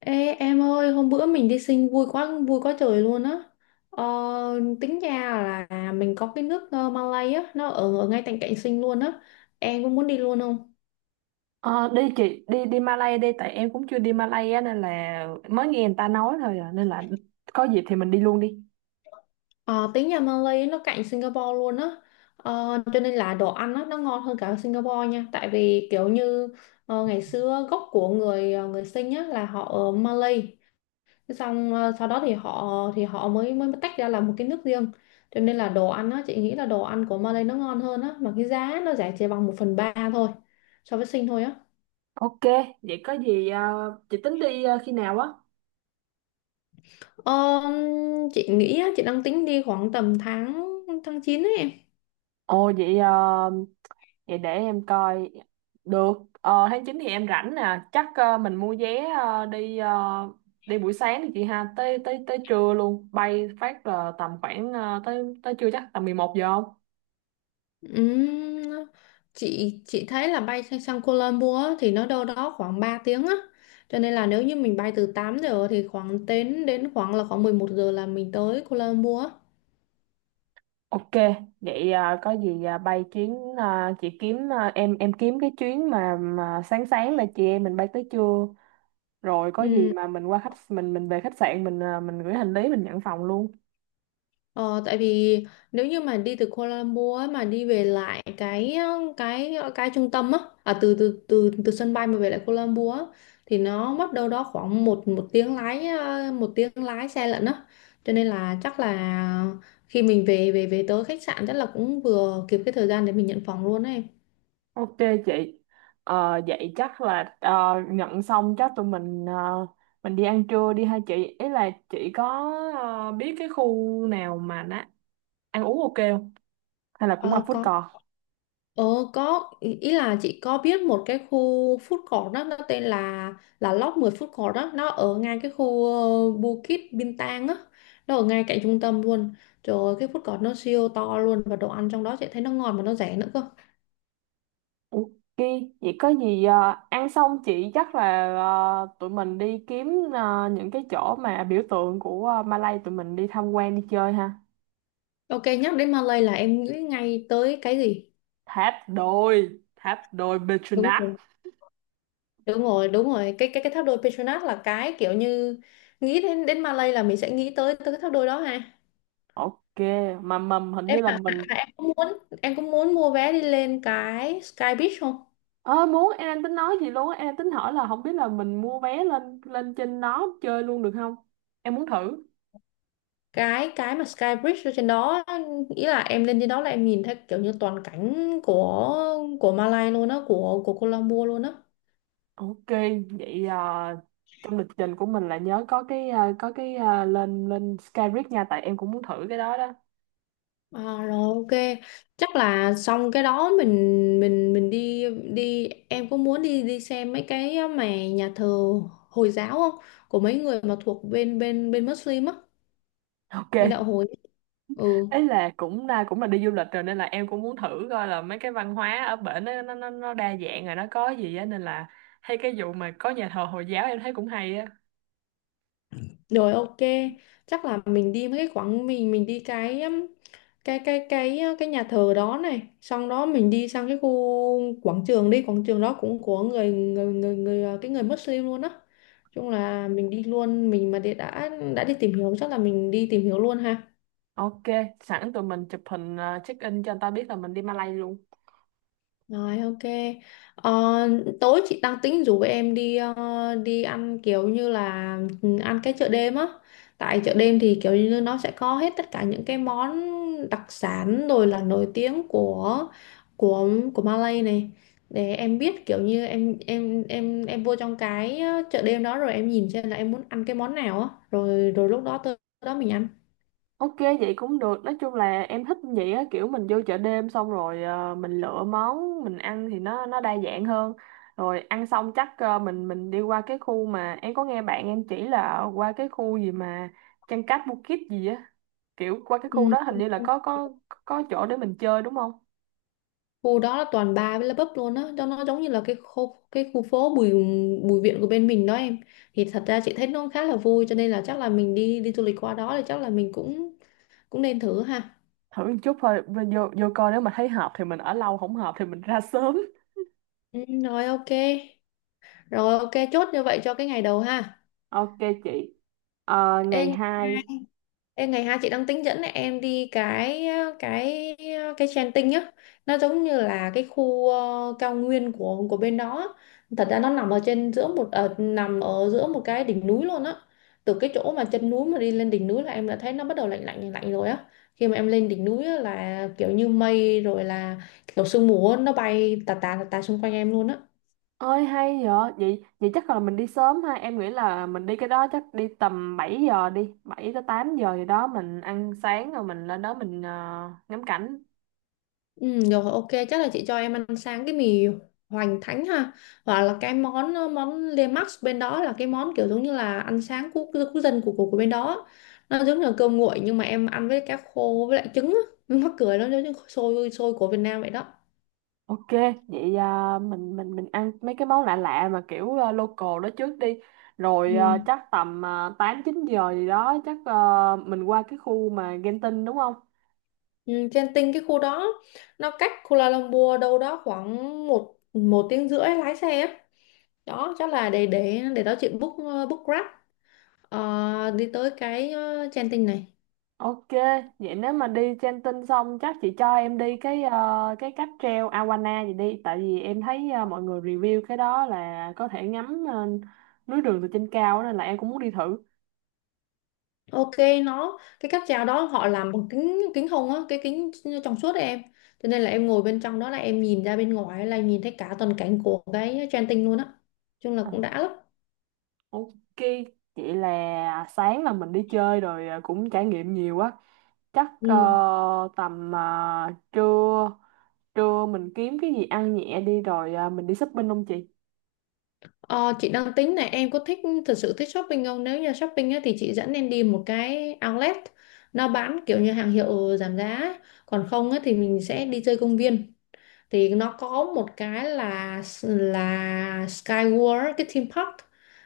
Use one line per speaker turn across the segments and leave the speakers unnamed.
Ê em ơi, hôm bữa mình đi sinh vui quá trời luôn á. Ờ, Tính ra là mình có cái nước Malay á, nó ở ngay cạnh cạnh sinh luôn á. Em cũng muốn đi luôn không?
Ờ, đi chị đi đi Malay đi tại em cũng chưa đi Malay á nên là mới nghe người ta nói thôi à, nên là có dịp thì mình đi luôn đi.
Ờ, Tính nhà Malay nó cạnh Singapore luôn á. Cho nên là đồ ăn á, nó ngon hơn cả Singapore nha. Tại vì kiểu như ngày xưa gốc của người người sinh á là họ ở Malay. Thế xong sau đó thì họ mới mới tách ra làm một cái nước riêng, cho nên là đồ ăn á, chị nghĩ là đồ ăn của Malay nó ngon hơn á mà cái giá nó rẻ chỉ bằng một phần ba thôi so với Sinh thôi á.
Ok, vậy có gì chị tính đi khi nào á?
Ờ, chị nghĩ á, chị đang tính đi khoảng tầm tháng tháng chín ấy em.
Ồ vậy ờ, vậy để em coi được tháng 9 thì em rảnh nè, chắc mình mua vé đi buổi sáng đi chị ha, tới tới tới trưa luôn, bay phát là tầm khoảng tới tới trưa chắc tầm 11 giờ.
Ừm, chị thấy là bay sang Kuala Lumpur á, thì nó đâu đó khoảng 3 tiếng á, cho nên là nếu như mình bay từ 8 giờ thì khoảng đến đến khoảng là khoảng 11 giờ là mình tới Kuala Lumpur
Ok, vậy có gì bay chuyến chị kiếm , em kiếm cái chuyến mà sáng sáng là chị em mình bay tới trưa, rồi có
á.
gì mà mình qua khách mình về khách sạn, mình mình gửi hành lý, mình nhận phòng luôn.
Ờ, Tại vì nếu như mà đi từ Kuala Lumpur ấy, mà đi về lại cái trung tâm á, từ từ từ từ sân bay mà về lại Kuala Lumpur á, thì nó mất đâu đó khoảng một một tiếng lái 1 tiếng lái xe lận á, cho nên là chắc là khi mình về về về tới khách sạn chắc là cũng vừa kịp cái thời gian để mình nhận phòng luôn ấy.
Ok chị. Vậy chắc là nhận xong chắc tụi mình mình đi ăn trưa đi hai chị. Ý là chị có biết cái khu nào mà nó ăn uống ok không? Hay là cũng qua
Ờ,
food
có.
court?
Ờ có ý ý là chị có biết một cái khu food court, đó nó tên là Lop 10 food court, đó nó ở ngay cái khu Bukit Bintang á, nó ở ngay cạnh trung tâm luôn. Trời ơi, cái food court nó siêu to luôn và đồ ăn trong đó chị thấy nó ngon mà nó rẻ nữa cơ.
Ok, vậy có gì ăn xong chị chắc là tụi mình đi kiếm những cái chỗ mà biểu tượng của Malay, tụi mình đi tham quan đi chơi ha.
Ok, nhắc đến Malay là em nghĩ ngay tới cái gì?
Tháp đôi
Đúng
Petronas.
rồi, đúng rồi, đúng rồi. Cái tháp đôi Petronas là cái kiểu như nghĩ đến đến Malay là mình sẽ nghĩ tới tới cái tháp đôi đó ha.
Ok, mà mầm hình
Em
như là mình...
em cũng muốn mua vé đi lên cái Sky Beach không?
Ơ muốn, em đang tính nói gì luôn á, em đang tính hỏi là không biết là mình mua vé lên lên trên đó chơi luôn được không? Em muốn thử.
Cái mà Sky Bridge ở trên đó, ý là em lên trên đó là em nhìn thấy kiểu như toàn cảnh của Malay luôn á, của Colombo luôn á.
Ok, vậy trong lịch trình của mình là nhớ có cái có cái à, lên lên Skyrit nha, tại em cũng muốn thử cái đó đó.
Rồi ok, chắc là xong cái đó mình đi đi em có muốn đi đi xem mấy cái mà nhà thờ Hồi giáo không, của mấy người mà thuộc bên bên bên Muslim á, bên
Ok.
đạo hồi. Ừ.
Ấy là cũng là cũng là đi du lịch rồi nên là em cũng muốn thử coi là mấy cái văn hóa ở bển nó đa dạng rồi nó có gì á nên là hay cái vụ mà có nhà thờ Hồi giáo em thấy cũng hay á.
Rồi ok, chắc là mình đi mấy cái khoảng mình đi cái cái nhà thờ đó này, xong đó mình đi sang cái khu quảng trường đi, quảng trường đó cũng của người cái người Muslim luôn á. Chung là mình đi luôn, mình mà đi- đã đi tìm hiểu, chắc là mình đi tìm hiểu luôn ha.
Ok, sẵn tụi mình chụp hình check in cho người ta biết là mình đi Malay luôn.
Rồi ok. Ờ, Tối chị đang tính rủ em đi đi ăn kiểu như là, ăn cái chợ đêm á. Tại chợ đêm thì kiểu như nó sẽ có hết tất cả những cái món đặc sản rồi là nổi tiếng của của Malay này, để em biết kiểu như em vô trong cái chợ đêm đó rồi em nhìn xem là em muốn ăn cái món nào á, rồi rồi lúc đó tới đó mình ăn.
Ok vậy cũng được, nói chung là em thích vậy á, kiểu mình vô chợ đêm xong rồi mình lựa món mình ăn thì nó đa dạng hơn, rồi ăn xong chắc mình đi qua cái khu mà em có nghe bạn em chỉ là qua cái khu gì mà Chăn cát Bukit gì á, kiểu qua cái khu
Ừ.
đó hình như là
Ok.
có chỗ để mình chơi đúng không?
Khu đó là toàn bar với là pub luôn á, cho nó giống như là cái khu phố Bùi Bùi Viện của bên mình đó em, thì thật ra chị thấy nó khá là vui, cho nên là chắc là mình đi đi du lịch qua đó thì chắc là mình cũng cũng nên thử ha.
Thử một chút thôi, vô vô vô coi nếu mà thấy hợp thì mình ở lâu, không hợp thì mình ra sớm.
Ừ, rồi ok. Rồi ok, chốt như vậy cho cái ngày đầu ha.
Ok chị.
Ê,
Ngày 2,
Ê, ngày 2 chị đang tính dẫn em đi cái cái Genting nhá, nó giống như là cái khu cao nguyên của bên đó. Thật ra nó nằm ở trên giữa một nằm ở giữa một cái đỉnh núi luôn á, từ cái chỗ mà chân núi mà đi lên đỉnh núi là em đã thấy nó bắt đầu lạnh lạnh lạnh lạnh rồi á. Khi mà em lên đỉnh núi á, là kiểu như mây rồi là kiểu sương mù á, nó bay tà tà tà tà xung quanh em luôn á.
ơi hay vậy, vậy chắc là mình đi sớm ha, em nghĩ là mình đi cái đó chắc đi tầm 7 giờ, đi 7 tới 8 giờ gì đó mình ăn sáng rồi mình lên đó mình ngắm cảnh.
Ừ, được rồi, ok chắc là chị cho em ăn sáng cái mì hoành thánh ha, hoặc là cái món món Le Max bên đó là cái món kiểu giống như là ăn sáng quốc quốc dân của bên đó, nó giống như là cơm nguội nhưng mà em ăn với cá khô với lại trứng á. Nó mắc cười, nó giống như xôi xôi của Việt Nam vậy đó.
Ok, vậy mình ăn mấy cái món lạ lạ mà kiểu local đó trước đi.
Ừ.
Rồi chắc tầm 8 9 giờ gì đó chắc mình qua cái khu mà Genting đúng không?
Ừ, trên tinh cái khu đó nó cách Kuala Lumpur đâu đó khoảng một một tiếng rưỡi lái xe á, đó chắc là để đó chị book book Grab. Đi tới cái Genting này.
Ok, vậy nếu mà đi Genting xong chắc chị cho em đi cái cái cáp treo Awana gì đi, tại vì em thấy mọi người review cái đó là có thể ngắm núi đường từ trên cao á, nên là em cũng muốn đi thử.
Ok, nó cái cáp treo đó họ làm bằng kính kính hồng á, cái kính trong suốt ấy em, cho nên là em ngồi bên trong đó là em nhìn ra bên ngoài là nhìn thấy cả toàn cảnh của cái Genting tinh luôn á, chung là cũng đã lắm.
Ok, vậy là sáng là mình đi chơi rồi cũng trải nghiệm nhiều quá. Chắc
Ừ.
tầm à, trưa trưa mình kiếm cái gì ăn nhẹ đi rồi mình đi shopping không chị?
ờ, chị đang tính này, em có thực sự thích shopping không? Nếu như shopping á, thì chị dẫn em đi một cái outlet, nó bán kiểu như hàng hiệu giảm giá ấy. Còn không á, thì mình sẽ đi chơi công viên, thì nó có một cái là Skyworld cái theme park,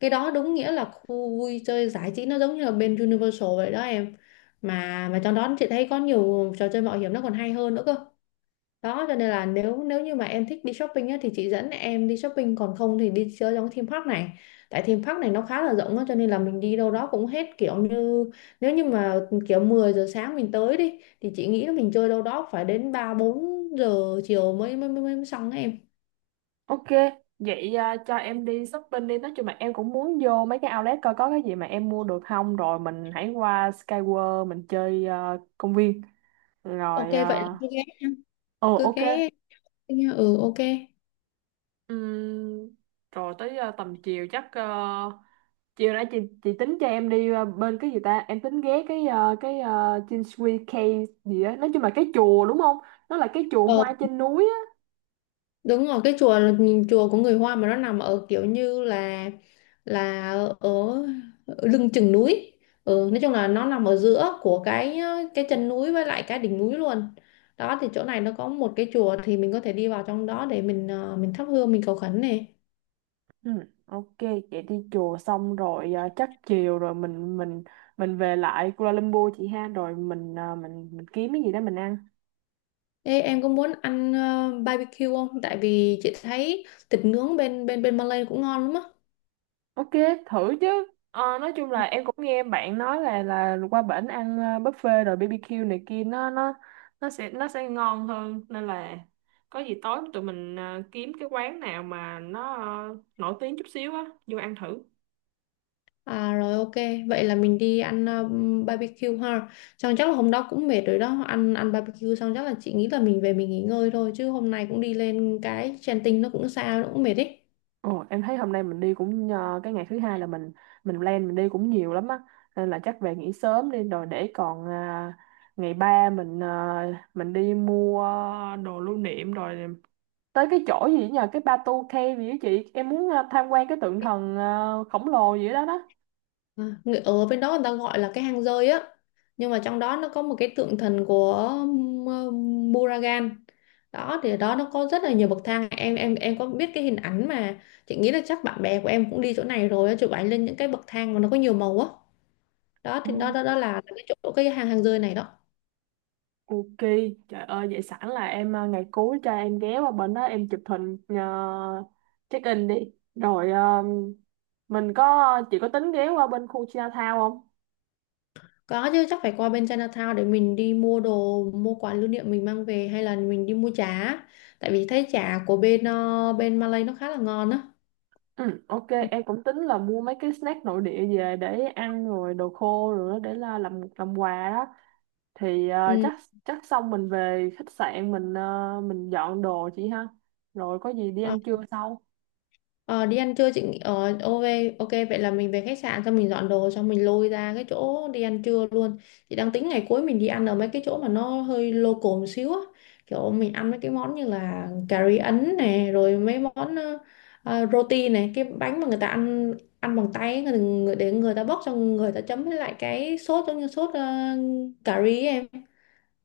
cái đó đúng nghĩa là khu vui chơi giải trí, nó giống như là bên Universal vậy đó em, mà trong đó chị thấy có nhiều trò chơi mạo hiểm nó còn hay hơn nữa cơ. Đó cho nên là nếu nếu như mà em thích đi shopping á, thì chị dẫn em đi shopping, còn không thì đi chơi trong cái theme park này. Tại theme park này nó khá là rộng á, cho nên là mình đi đâu đó cũng hết, kiểu như nếu như mà kiểu 10 giờ sáng mình tới đi thì chị nghĩ là mình chơi đâu đó phải đến 3 4 giờ chiều mới xong á em.
Ok, vậy cho em đi shopping đi. Nói chung là em cũng muốn vô mấy cái outlet coi có cái gì mà em mua được không. Rồi mình hãy qua Skyworld mình chơi công viên.
Ok,
Rồi,
vậy là cứ ghé
ờ,
cứ
ok.
ghé Ừ, ok.
Ừm, rồi tới tầm chiều chắc chiều nãy chị tính cho em đi bên cái gì ta, em tính ghé cái cái Chinsui Cave gì á, nói chung là cái chùa đúng không, nó là cái chùa
Ờ,
hoa trên núi á.
Đúng rồi, cái chùa chùa của người Hoa mà nó nằm ở kiểu như là là ở, ở lưng chừng núi. Ừ, nói chung là nó nằm ở giữa của cái chân núi với lại cái đỉnh núi luôn. Đó thì chỗ này nó có một cái chùa, thì mình có thể đi vào trong đó để mình thắp hương, mình cầu khấn này.
Ừ, ok, vậy đi chùa xong rồi chắc chiều rồi mình về lại Kuala Lumpur chị ha, rồi mình mình kiếm cái gì đó mình ăn.
Ê, em có muốn ăn barbecue không? Tại vì chị thấy thịt nướng bên bên bên Malay cũng ngon lắm á.
Ok, thử chứ. Nói chung là em cũng nghe bạn nói là qua bển ăn buffet rồi BBQ này kia nó sẽ ngon hơn nên là có gì tối tụi mình kiếm cái quán nào mà nó nổi tiếng chút xíu á, vô ăn thử.
Rồi ok, vậy là mình đi ăn barbecue ha. Xong chắc là hôm đó cũng mệt rồi đó, ăn ăn barbecue xong chắc là chị nghĩ là mình về mình nghỉ ngơi thôi, chứ hôm nay cũng đi lên cái Genting nó cũng xa nó cũng mệt ấy.
Ồ, em thấy hôm nay mình đi cũng cái ngày thứ hai là mình plan mình đi cũng nhiều lắm á, nên là chắc về nghỉ sớm đi rồi để còn ngày ba mình mình đi mua đồ lưu niệm, rồi tới cái chỗ gì nhờ, cái Batu Cave gì đó chị, em muốn tham quan cái tượng thần khổng lồ gì đó đó.
Ở bên đó người ta gọi là cái hang rơi á. Nhưng mà trong đó nó có một cái tượng thần của ờ, Buragan. Đó thì ở đó nó có rất là nhiều bậc thang. Em có biết cái hình ảnh mà chị nghĩ là chắc bạn bè của em cũng đi chỗ này rồi á, chụp ảnh lên những cái bậc thang mà nó có nhiều màu á. Đó
Ồ,
thì đó đó, đó là cái chỗ cái hang hang rơi này đó.
Ok, trời ơi, vậy sẵn là em ngày cuối cho em ghé qua bên đó em chụp hình check in đi. Rồi mình có, chị có tính ghé qua bên khu Chinatown không?
Có chứ, chắc phải qua bên Chinatown để mình đi mua đồ, mua quà lưu niệm mình mang về, hay là mình đi mua chả. Tại vì thấy chả của bên Malay nó khá là ngon á.
Ừ, ok,
Ừ.
em cũng tính là mua mấy cái snack nội địa về để ăn, rồi đồ khô rồi đó để là làm quà đó. Thì ờ,
Ừ.
chắc chắc xong mình về khách sạn mình mình dọn đồ chị ha, rồi có gì đi
Ờ,
ăn trưa sau.
Ờ, Đi ăn trưa ok. Ok, vậy là mình về khách sạn xong mình dọn đồ xong mình lôi ra cái chỗ đi ăn trưa luôn. Chị đang tính ngày cuối mình đi ăn ở mấy cái chỗ mà nó hơi local một xíu á, kiểu mình ăn mấy cái món như là cà ri Ấn này rồi mấy món roti này, cái bánh mà người ta ăn ăn bằng tay ấy, người, người để người ta bóc xong người ta chấm với lại cái sốt giống như sốt cà ri ấy em.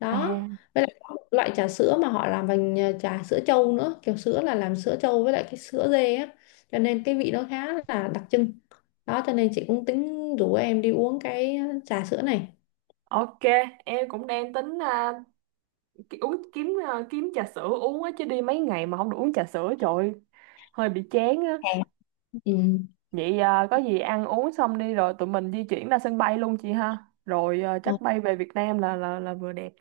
Đó,
À
với lại có một loại trà sữa mà họ làm bằng trà sữa trâu nữa, kiểu sữa là làm sữa trâu với lại cái sữa dê á, cho nên cái vị nó khá là đặc trưng. Đó cho nên chị cũng tính rủ em đi uống cái trà sữa này.
ok, em cũng đang tính kiếm trà sữa uống á, chứ đi mấy ngày mà không được uống trà sữa trời ơi, hơi bị chán á.
Ừ.
Vậy có gì ăn uống xong đi rồi tụi mình di chuyển ra sân bay luôn chị ha, rồi
ờ,
chắc bay về Việt Nam là vừa đẹp.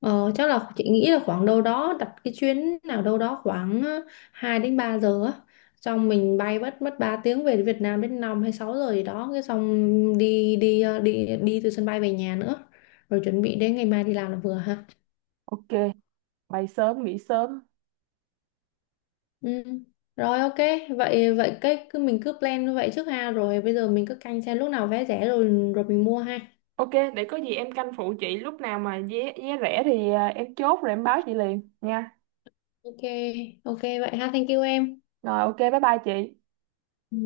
ờ, Chắc là chị nghĩ là khoảng đâu đó đặt cái chuyến nào đâu đó khoảng 2 đến 3 giờ á, xong mình bay mất mất 3 tiếng về Việt Nam đến 5 hay 6 giờ gì đó cái xong đi đi ờ, đi đi từ sân bay về nhà nữa, rồi chuẩn bị đến ngày mai đi làm là vừa ha.
Ok, bay sớm nghỉ sớm.
Ừ. Rồi ok, vậy vậy cái cứ mình cứ plan như vậy trước ha, rồi bây giờ mình cứ canh xem lúc nào vé rẻ rồi rồi mình mua ha.
Ok, để có gì em canh phụ chị lúc nào mà vé vé rẻ thì em chốt rồi em báo chị liền nha.
Ok, ok vậy ha, thank you em.
Rồi ok, bye bye chị.
Ừ.